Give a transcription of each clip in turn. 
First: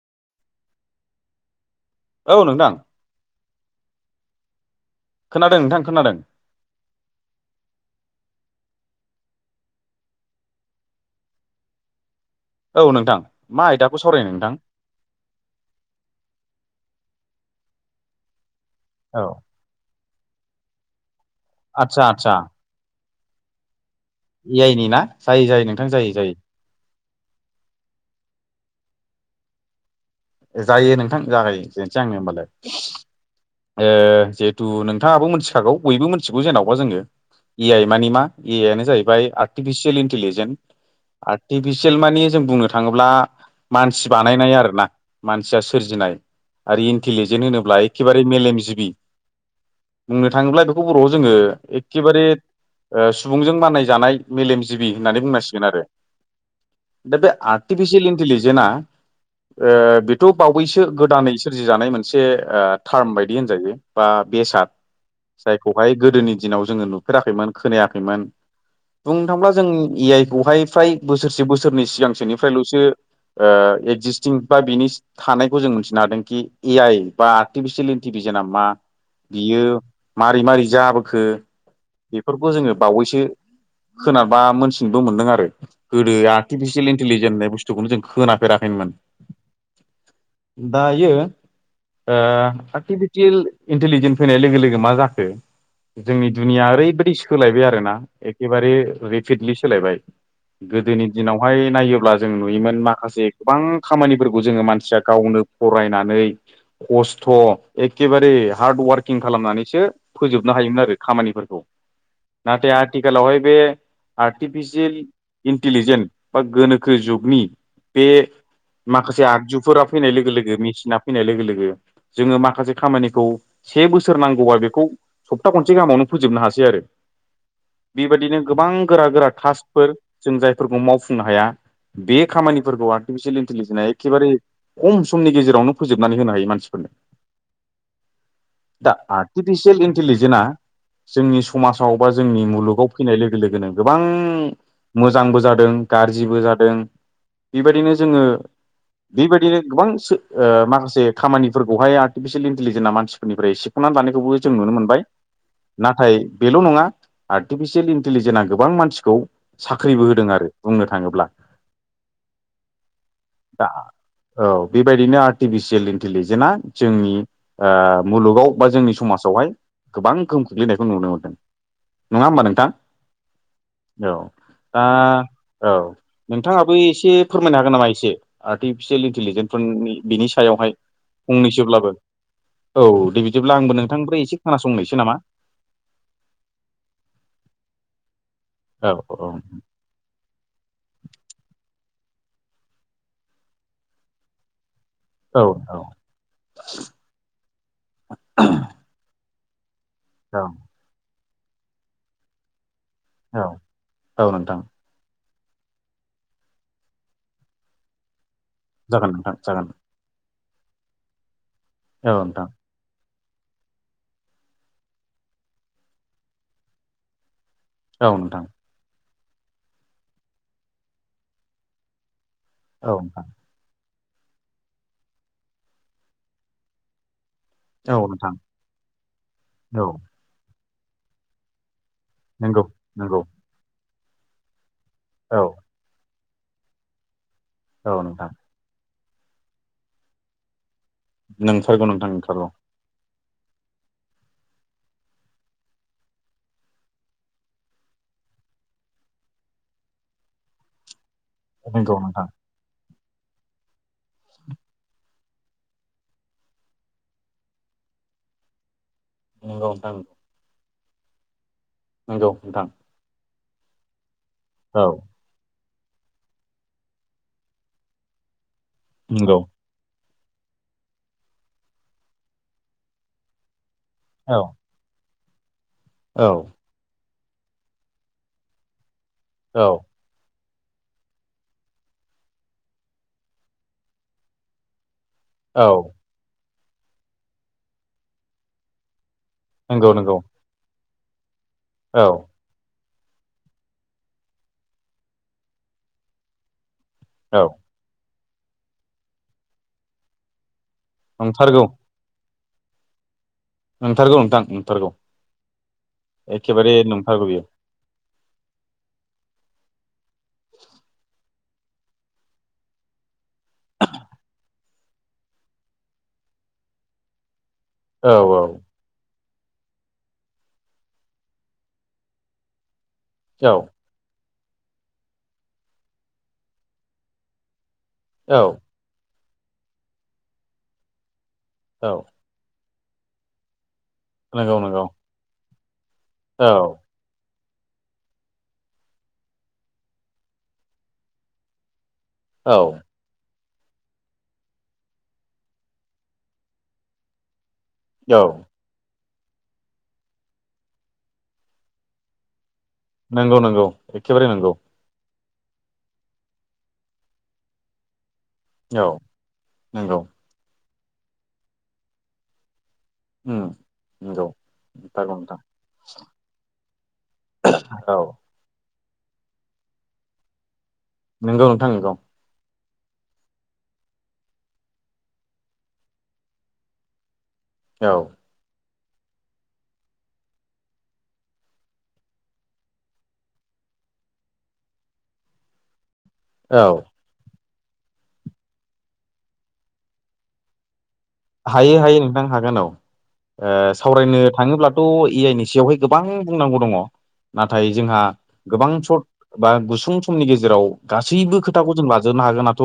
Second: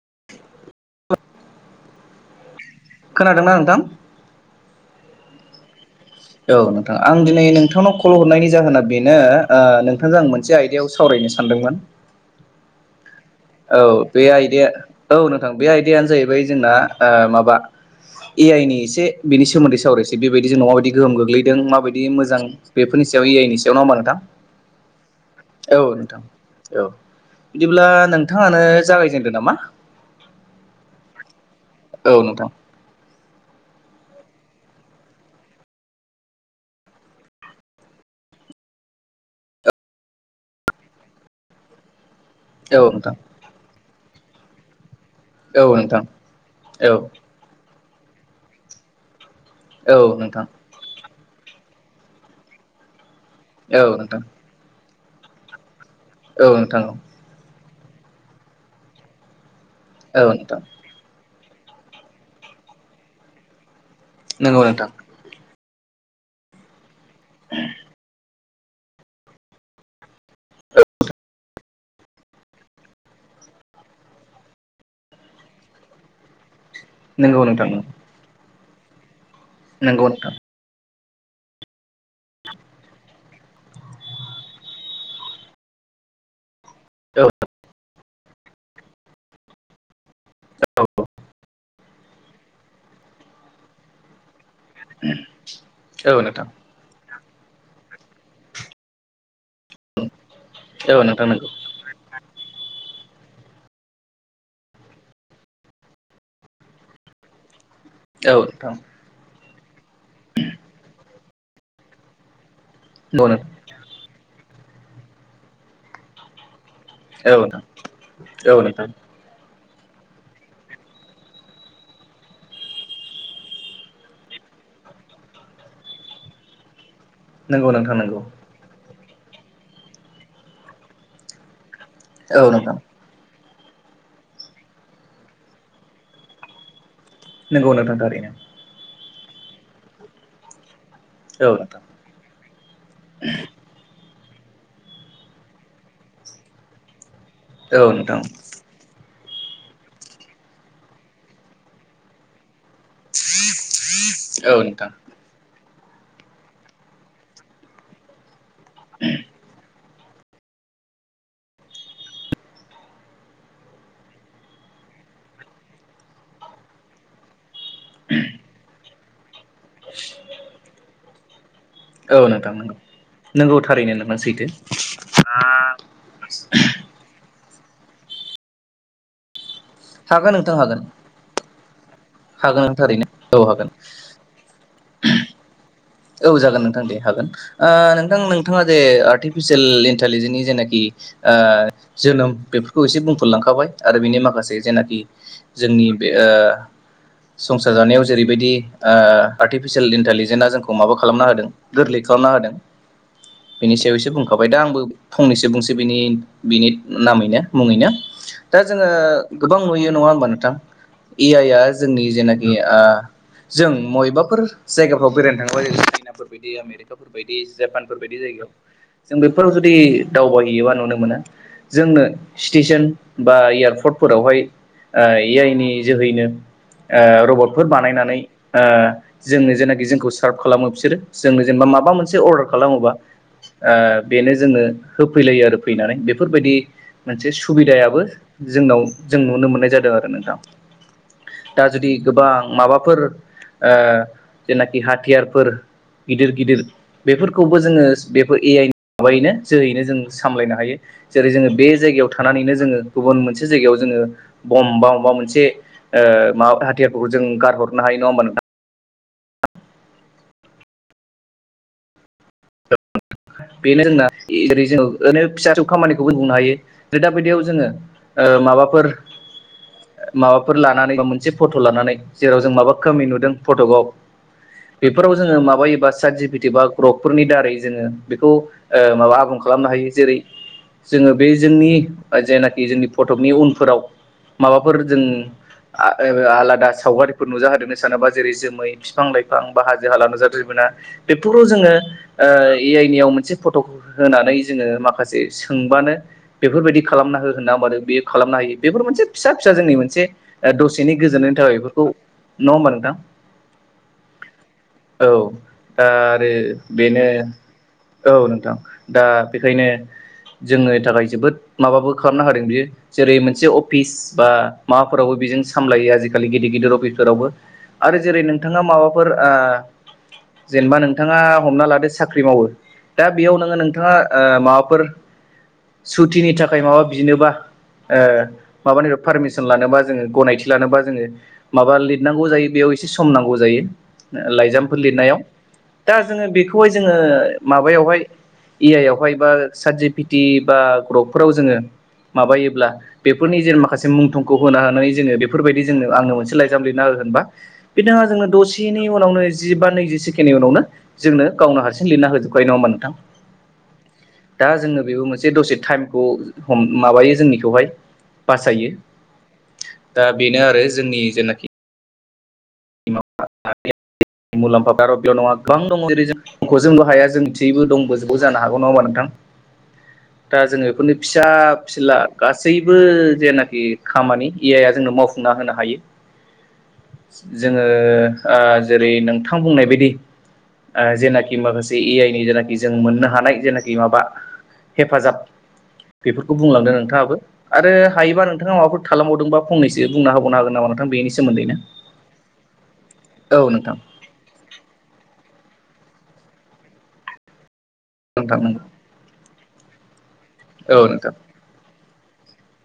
[unintelligible] औ नोंथां। थां खोनादों नोंथां खोनादों। औ नोंथां आं दिनै नोंथांनाव कल हरनायनि जाहोना बेनो ओ नोंथांजों आं मोनसे आयदायाव सावराय नो सानदोंमोन। औ नोंथां। मा औ आयदाखौ बे सावरायनो नोंथां आयदाया औ नोंथां बे आयदायानो जाहैबाय जोंना माबा ए आइनि एसे औ बिनि सोमोन्दै सावरायसै बेबायदि जों नाबायदि गोहोम गोग्लै दों आदसा माबायदि आदसा मोजां बेफ ए आइनि ना जायो जायो नोंथां जायो जायो। औ बिदिब्ला नोंथाङानो जागायजेनदो नामा? जायो नोंथां जागायजेननोसै औ आंनो होमबालाय। नोंथां ओ जिहेथु नोंथाङाबो मिथिखागौ बयबो मिथिगौ जेन'बा जोङो। ए आइ मानि मा ए आइ आनो जाहैबाय आर्टिफिसियेल इन्टिलिजेन्स आर्टिफिसियेल मानि जों बुंनो औ थाङोब्ला नोंथां मानसि बानायनाय आरोना। मानसिया औ नोंथां सोरजिनाय आरो औ इन्टलिजेन्ट होनोब्ला एखेबारे मेलेमजिबि। औ बुंनो नोंथां थाङोब्ला बेखौ बर'आव जोङो एखखेबारे ओ स सुबुंजों औ नोंथां मानाय जानाय मेलेमजिबि होननानै बुंनांसिगोन आरो। औ नोंथां। दा बे आर्टिफिसियेल इन्टिलिजेनआ ओ औ बेथ' नोंथां बावैसो गोदानै सोरजि जानाय मोनसे ओ तार्म बायदि होनजायो बा नंगौ बेसाद नोंथां जाय खौहाय गोदोनि दिनाव जोङो नुफेराखैमोन खोनायाखैमोन। बुंनो थांबोला जों ए आइ खौहाय फ्राय बोसोरसे बोसोरनै सिगांसोनिफ्रायल'सो ओ एक्जिस्टिं बा बिनि थानायखौ जों मिथिनो हादों कि ए आइ बा नंगौ नोंथां आर्टिफिसियेल इन्टिेलिजेना मा? बियो नंगौ नोंथां मारै मारै जाबोखो? बेफोरखौ जोङो बावैसो होनारबा मोनथिनोबो मोनदों आरो गोदोआ आर्टिफिसियेल औ इन्टिलिजेन्ट होन बुस्थुखौनो जों खोनाफेराखैमोन। दायो आर्टिफिटियेल इन्टेलिजेन्स फैनाय लोगो लोगो मा जाखो औ जोंनि नोंथां दुनिया ओरैबायदि सोलायबाय आरोना एखेबारे रेपिडलि सोलायबाय। औ गोदोनि नोंथां नंगौ दिनावहाय नायोब्ला जों नुयोमोन माखासे गोबां खामानिफोरख खौ जोङो मानसिया गावनो फरायनानै खस्थ' एखेबारे औ नोंथां हार्ड वार्किं खालामनानैसो फोजोबनो हायोमोन आरो खामानिफोरखौ। नाथाय नंगौ आथिखालावहाय नोंथां बे आर्टिफिसियेल इन्टिलिजेन्ट बा गोनोखो खो औ जुगनि नोंथां बे औ नोंथां माख आगजुफोरा फैनाय लोगो लोगो मेसिना फैनाय लोगो लोगो जोङो माखासे खामानिखौ से बोसोर नांगौ खौबा बेखौ सप्ता खनसे गाहामावनो फोजोबनो हासै आरो। नंगौ नोंथां नंगौ बेबायदिनो गोबां गोरा गोरा टास्कफोर जों जायफोरखौ मावफुंनो हाया। बे औ नोंथां खामानिफोरखौ आर्टिफिसियेल इन्टिलिजेना एखेबारे खम समनि गेजेरावनो फोजोबनानै होनो हायो मानसिफोरनो। नोंगौ नोंथां थारिनो। दा आटिफिसिल इन्टेलिजेेना जोंनि औ नोंथां समाजाव बा जोंनि मुलुगाव फैनाय लोगो लोगोनो गोबां मोजांबो जादों गाज्रिबो जादों औ बेबायदिनो नोंथां जोङो बेबायदिनो गोबां माखासे खामानिफोरखौहाय आर्टिफिसियेल लिजेना मानसिफोरनिफ्राय सेख'नानै लानायखौबो जों औ नुनो नोंथां मोनबाय नाथाय बेल' नङा आर्टिफिसियेल इन्टेलिजेनआ गोबां मानसिखौ सा खैबो होदों आरो बुंनो थाङोब्ला दा औ बेबायदिनो आर्टिफिसियेल इन्टेलिजेनआ जोंनि मुलुगाव बा जोंनि समाज सावहाय गोबां गोहोम खोख्लैनायखौ नुनो मोनदों औ नङा होमबा नोंथां नोंगौ औ दा औ नोंथाङाबो एसे फोरमायनो हागोन नामा एसे आर्टिफिसियेल इन्टिेलिजेन्सफोरनि बिनि हागोन नोंथां सायावहाय हागोन फंनैसोब्लाबो हागोन नों औ थारैनो दे औ बिदिब्ला हागोन आंबो नोंथांनिफ्राय एसे खोनासंनायसै नामा औ जागोन नोंथां दे हागोन नोंथां नोंथाङा जे औ औ आर्टिफिसियेल इन्टलिजेन्सनि जेनाखि ओ जोनोम बेफोरखौ एसे बुंफोरलांखाबाय आरो बेनि माखासे जेना औ जोंनि औ बे ओ संसार जानायाव जेरैबायदि ओ अफसिय औ इन्टेजेनआ जोंखो खालामना होदों गोरलै खालामना होदों औ बेनि सायाव एसे औ बुंखाबाय दा नोंथां आंबो फंनैसो बुंसै बिनि बिनि नामैनो मुङैनो दा जोङो जागोन नोंथां गोबां जागोन नुयो नङा होमबा नोंथां ए आइ आ जोंनि औ नोंथां जेनाखि जों मयबाफोर जायगाफोराव बेरायनो थांङोबा ज चाइनाफोर बायदि आमेरिकाफोर बायदि दि जापानफोर औ बायदि नोंथां जायगायाव जों बेफोराव जुदि दावबायहैयोबा नुनो मोना जोंनो स्टेसन औ नोंथां बा एयारपर्ट फोरावहाय ए आइ नि जोहैनो ओ रबट फोर औ बानायनानै नोंथां ओ जोंनो जायनाखि औ जोंखौ सार्प खालामो बिसोरो जोंनो जेनबा माबा मोन सो अरदार नंगौ खालामोब्ला नंगौ ओ बेनो जोंनो औ होफैलायो आरो फैनानै बेफोरबायदि मोनसे औ सुबिदायाबो नोंथां जोंनाव जों नुनो मोननाय जादों आरो नोंथां दा नंथारगौ जुदि नोंथां गोबां नंथारगौ माबाफोर ओ जेनाखि हाथियारफोर गिदिर गिदिर बेफोरखौबो जोङो बेफोर ए आइनि माबायैनो जोहैनो जों सामलायनो हायो जेरै जोङो बे नंगौ जायगायाव नोंथां थानानैनो जोङो गुबुन मोनसे जायगायाव जोङो बम्ब बा माबा मोनसे माबा हाथियारफोरखौ जों गारहरनो हायो नङा ओमबा नोंथां नंगौ नोंथां नंगौ नोंथां बेनो जोंना ओरै जो औ ओरैनो फिसा खामानिखौबो नुनो हायो जे दा बायदियाव जोङो ओ माबा नंगौ माबाफोर लानानै बा मोनसे फट' लानानै जेराव जों माबा खमि नुदों फट'गाव औ बेफोराव जोङो माबायोबा औ सारजिपिटि बा ग्रकफोरनि दारै जोङो बेखौ माबा आबुं औ खालामनो हायो जेरै जोङो बे जोंनि जेनाखि जोंनि फटकनि उनफोराव माबाफोर जों औ आलादा सावगारिफोर नुजा होदेरनो सानोबा जेरै जोमै बिफां लाइफां गोबां बा हाजो नंगौ हाला नंगौ नुजाफैयो मोना बेफोरखौ जोङो औ ओ ए आइनि आव मोनसे फट' होनानै जोङो माखासे सोंबानो बेफोरबायदि खालामना हो औ होनना बेयो खालामनो हायो बेफोर मोनसे फिसा फिसा जोंनि मोनसे दसे एनि गोजोननायनि थाखाय नंथारगौ बेफोरखौ नङा होमबा नोंथां नंथारगौ नोंथां नंथारगौ औ दा आरो एखेबारे बेनो नंथारगौ बेयो औ नोंथां दा बेखायनो जोंनि थाखाय जोबोद माबाबो खालामनो हादों बियो जेरै मोनसे अफिस बा माबाफोरावबो बेजों सामलायो आजिखालि गिदिर गिदिर गिदिराव अफिस फोरावबो आरो औ जेरै नोंथाङा औ माबाफोर ओ जेनेबा नोंथाङा हमना लादो साख्रि मावो दा बेयाव नोङो नोंथाङा माबाफोर सुतिनि थाखाय माबा बिनोबा औ माबानि पारमिसन लानोबा जोङो गनायथि लानोबा जोङो माबा औ लिरनांगौ जायो बेयाव एसे सम नांगौ जायो नंगौ लाइजामफोर नंगौ लिरनायाव दा जोङो औ बेखौहाय जोङो माबायावहाय ए आइ आवहाय बा सारजि पिटि बा ग्रपफोराव जोङो औ माबायोब्ला बेफोरनि जि माखासे मुं थं खौ होनानै जोङो बेफोरबायदि जोंनो आंनो मोनसे लाइजाम लिरना हो होनबा बिथाङा औ जोङो दसेनि उनावनो जि बा नैजि सेकेण्डनि उनावनो जोंनो गावनो हारसिं लिरना होजोबखायो नङा होमबा नोंथां नंगौ नंगौ एखेबारे दा नंगौ जोङो बेबो मोन से दसे टाइमखौ माबायो जोंनिखौहाय बासायो औ नंगौ दा बेनो आरो जोंनि जेनाखि उम नंगौ मुलाम्फा आरो नंथारगौ बेल' नङा नोंथां गोबां दङ जरै जोंंखौ जोंल' हाया जों मिथियैबो औ दंबोजोबो जानो हागौ नङा होनबा नोंथां दा जोङो बेफोरनि फिसा नंगौ नोंथां नंगौ फिला गासै बो जेनाखि खामानि ए आइ आ जोंनो मावफुंना होनो हायो जोङो औ जेरै नोंथां बुंनाय बायदि जेनाखि माखासे ए आइ नि जेनाखि जों मोननो हानाय जेनाखि माबा हेफाजाब बेफोरखौ औ बुंलांदों नोंथाङाबो आरो हायोबा नोंथाङा माबाफोर थालांबावदोंबा फंनैसो बुंना होबावनो हागोन नामा नोंथां बेनि सोमोन्दैनो हायो हायो नोंथां हागोन औ औ नोंथां सावरायनो थाङोब्लाथ' ए आइ नि सिङावहाय गोबां बुंनांगौ दङ नाथाय जोंहा नोंथां नंगौ गोबां सर्ट बा गुसुं समनि गेजेराव औ नोंथां गासैबो खोथाखौ जों लाजोबनो हागोनाथ'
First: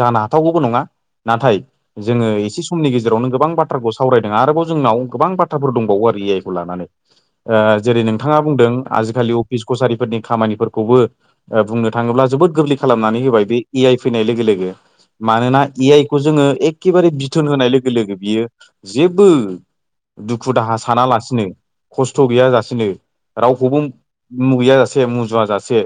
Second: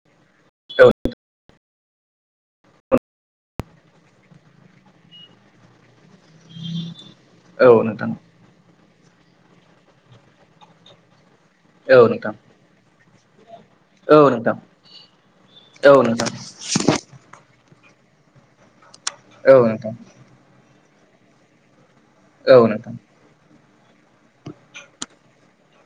जाना हाथावगौबो नङा औ नाथाय जोङो एसे समनि गेजेरावनो गोबां बाथ्राखौ सावरायदों आरोबाव जोंनाव गोबां बाथ्राफोर दंबावो आरो ए आइ खौ लानानै औ जेरै नोंथां नोंथाङा बुंदों आजिखालि अफिस कसारिफोरनि खामानिफोरखौबो बुंनो औ थाङोब्ला नोंथां जोबोद गोरलै खालामनानै होबाय बे ए आइ औ नोंथां औ फैनाय लोगो नोंथां लोगो मानोना ए औ आइ खौ नोंथां जोङो एक बिथोन होनाय लोगो लोगो बियो जेबो औ नोंथां दुखु दाहा सानालासिनो खस्थ' गैया जासेनो रावखौबो मुगैया जासे मुजुवा जासे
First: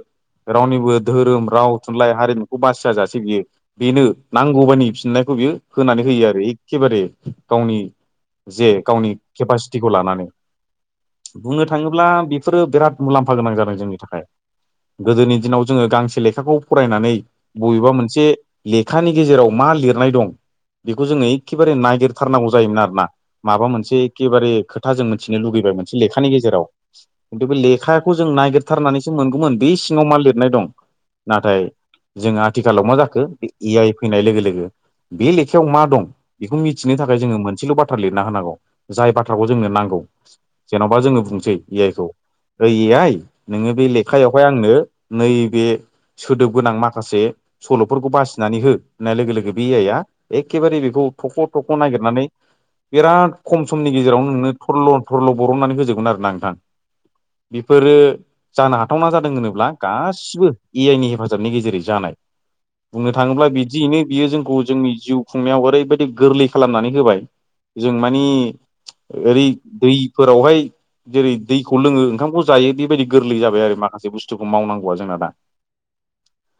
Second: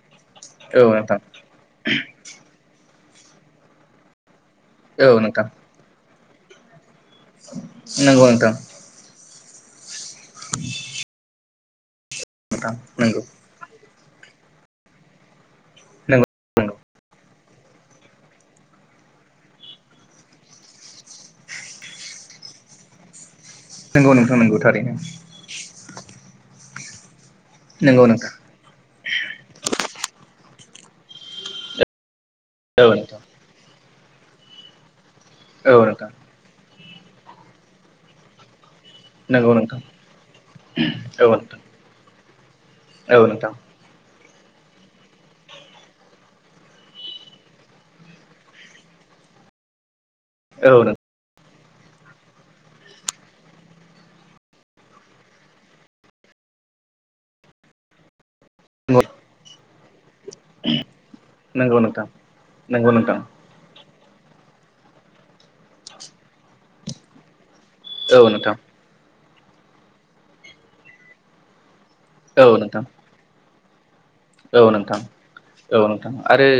औ रावनिबो नोंथां धोरोम राव थुनलाइ हारिमुखौ बासिया जासे बियो बेनो नांगौ बादि औ फिननायखौ नोंथां बियो होनानै होयो आरो एखेबारे गावनि नंगौ नोंथां जे गावनि केपासिटिखौ लानानै [inaudible] बुंनो थाङोब्ला बेफोरो नोंथां बिराद नंगौ मुलाम्फा गोनां जादों जोंनि थाखाय गोदोनि दिनाव जोङो गांसे लेखाखौ नंगौ फरायनानै बबेबा मोनसे लेखानि गेजेराव मा लिरनाय दं बेखौ जोङो एखेबारे नायगिरथारनांगौ जायोमोन आरोना माबा मोनसे नोंथां एखेबारे नंगौ थारैनो खोथा जों मिथिनो लुुबैबाय मोनसे लेखानि गेजेराव [unintelligible] नंगौ लेखाखौ जों नोंथां नायगिरथारनानैसो मोनगौमोन बे सिङाव मा लिरनाय दं नाथाय जोंङा आथिखालाव औ मा नोंथां जाखो बे ए आइ फैनाय लोगो लोगो बे लेखायाव औ मा दं नोंथां बेखौ मि थिनो थाखाय जोङो मोनसेल' बाथ्रा लिरना होनांगौ जाय बाथ्राखौ नंगौ जोंनो नोंथां नांगौ जेन'बा जोङो औ नोंथां बुंसै ए आइ खौ ओइ ए आइ औ नोंथां नोङो बे लेखायावहाय आंनो नैबे सोदोब गोनां माखासे सल'फोरखौ बासिनानै हो होननाय लोगो लोगो बे ए आइआ औ एखेबारे नोंथां बेखौ थख' थख' नागिरनानै बिराद खम समनि गेजेरावनो नोंनो थरल' थरल' बरननानै होजोबगोन आरो ना नोंथां बेफोरो जानो हाथावना जादों होनोब्ला गासै बो ए आइ नि हेफाजाबनि नंगौ गेजेरै नोंथां जानाय नंगौ बुंनो नोंथां थाङोब्ला बिदियैनो बियो जोंखौ जोंनि जिउ खुंनायाव ओरैबायदि गोरलै खालामनानै होबाय जों औ मानि नोंथां ओरै दैफोरावहाय जेरै दैखौ लोङो ओंखामखौ औ जायो नोंथां बेबायदि गोरलै जाबाय आरोमा जि बुस्थुखौ औ मावनांगौआ नोंथां जोंना दा औ नोंथां आरो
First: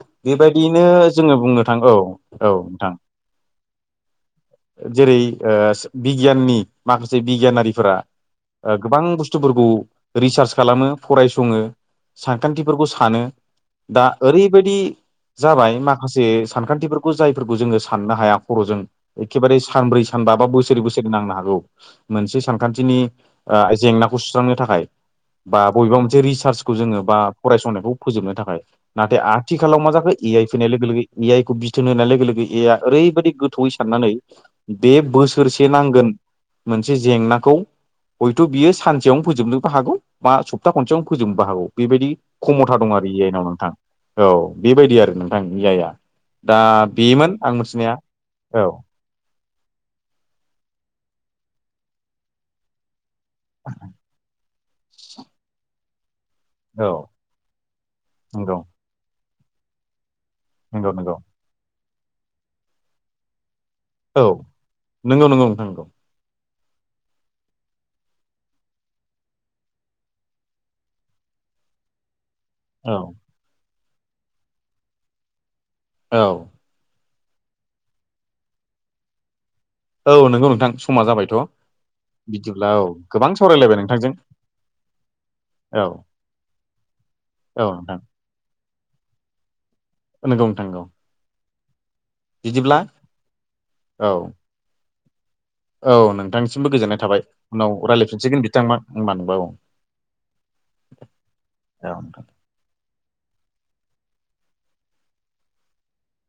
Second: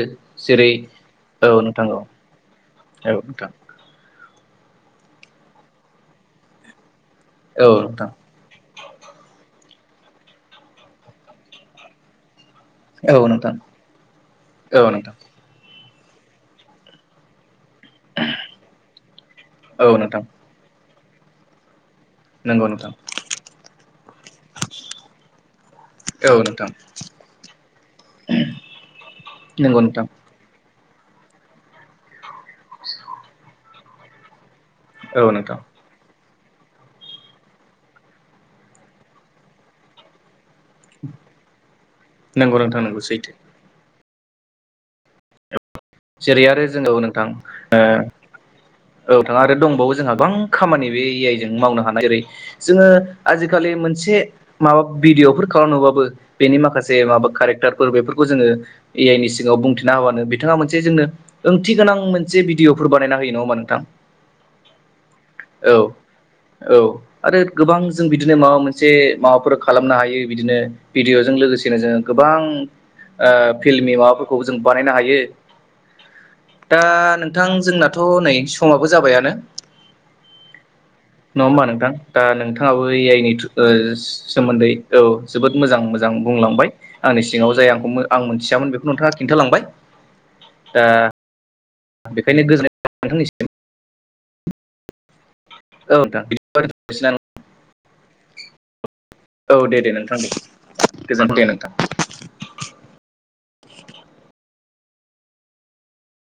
जेरै बेबायदियैनो जोङो बुंनो थां औ औ नोंथां औ नोंथां जेरै ओ बिगियाननि माखासे औ बिगियानारिफोरा नोंथां गोबां बुस्थुफोरखौ रिसार्च खालामो फरायसंङो सा खान्थिफोरखौ औ सानो नोंथां दा ओरैबायदि औ नोंथां जाबाय माख माखासे सानखान्थिफोरखौ जायफोरखौ जोंङो साननो हाया खर'जों एखेबारे औ सानब्रै नोंथां सानबा बा बोसोरै बोसोर सोर नांनो हागौ मोनसे नंगौ नोंथां सानखान्थिनि ओ जेंनाखौ सुस्रांनो थाखाय बा बबेबा मोनसे औ नोंथां रिसार्चखौ जोंङो बा फरायसनायखौ फोजोबनो थाखाय नाथाय नंगौ आथिखालाव मा नोंथां जाखो ए आइ फैनाय लोगो लोगो ए आइखौ बिथोन होनाय लोगो लोगो एआ ओरैबायदि गोथौयै साननानै बे औ नोंथां बोसोरसे नांगोन मोनसे जेंनाखौ हयथ' बियो सानसेयावनो फोजोबनोबो हागौ मा स प्था खनसेयावनो फोजोबनोबो हागौ बेबायदि नंगौ खमथा नोंथां दं नंगौ आरो इ सैथो आइनाव नोंथां औ बेबायदि आरो नोंथांनि ए आयया जेरै दा आरो जों औ नोंथां बेमोन आं मिथिनाया औ औ नोंथां आरो दंबावो जोंहा गोबां खामानि बे ए आइ जों मावनो हानाय ओरै जोंङो आजिखालि मोनसे माबा भिडिअ'फोर खालामनोबाबो बेनि माखासे औ माबा केरेक्टारफोर बेफोरखौ जोंङो नंगौ ए आइ नि सिङाव बुंथिना हाबानो बे बिथांङा मोनसे नंगौ जोंनो नंगौ ओंथि गोनां मोनसे भिडिअफोर बानायना होयो नंङा होमबा नों औ नंगौ नंगौ नोंथां औ नंगौ। औ आरो गोबां जों बिदिनो माबा मोनसे माबाफोर खालामनो हायो बिदिनो भिडिअ'जों लो गोसेनो जोंङो गोबां औ ओ फिल्मि माबाफोरखौ जों बानायनो हायो। औ दा नोंथां जोंनाथ' नै समाबो जाबायानो औ नंगौ नोंथां समा जाबायथ' नंङा होमबा नोंथां दा बिदिब्ला नोंथांङाबो औ ए आइनि गोबां सावरायलायबाय नोंथांजों सोमोन्दै औ जोबोद मोजां औ मोजां बुंलांबाय आंनि सिगांङाव औ जाय आं नोंथां आं मोनथियामोन बेखौ नोंथांङा खिन्थालांबाय नंगौ नोंथां नंगौ बेखायनो बिदिब्ला गोजोननाय थाबाय नोंथांनिसिम औ औ नोंथां बिदिबा नोंथांनिसिमबो गोजोननाय दोनथ'नोसै ना? थाबाय उनाव रायज्लायफिनसिगोन बिथांमोन औ दे दे नोंथां दे गोजोनथों दे नोंथां [inaudible] औ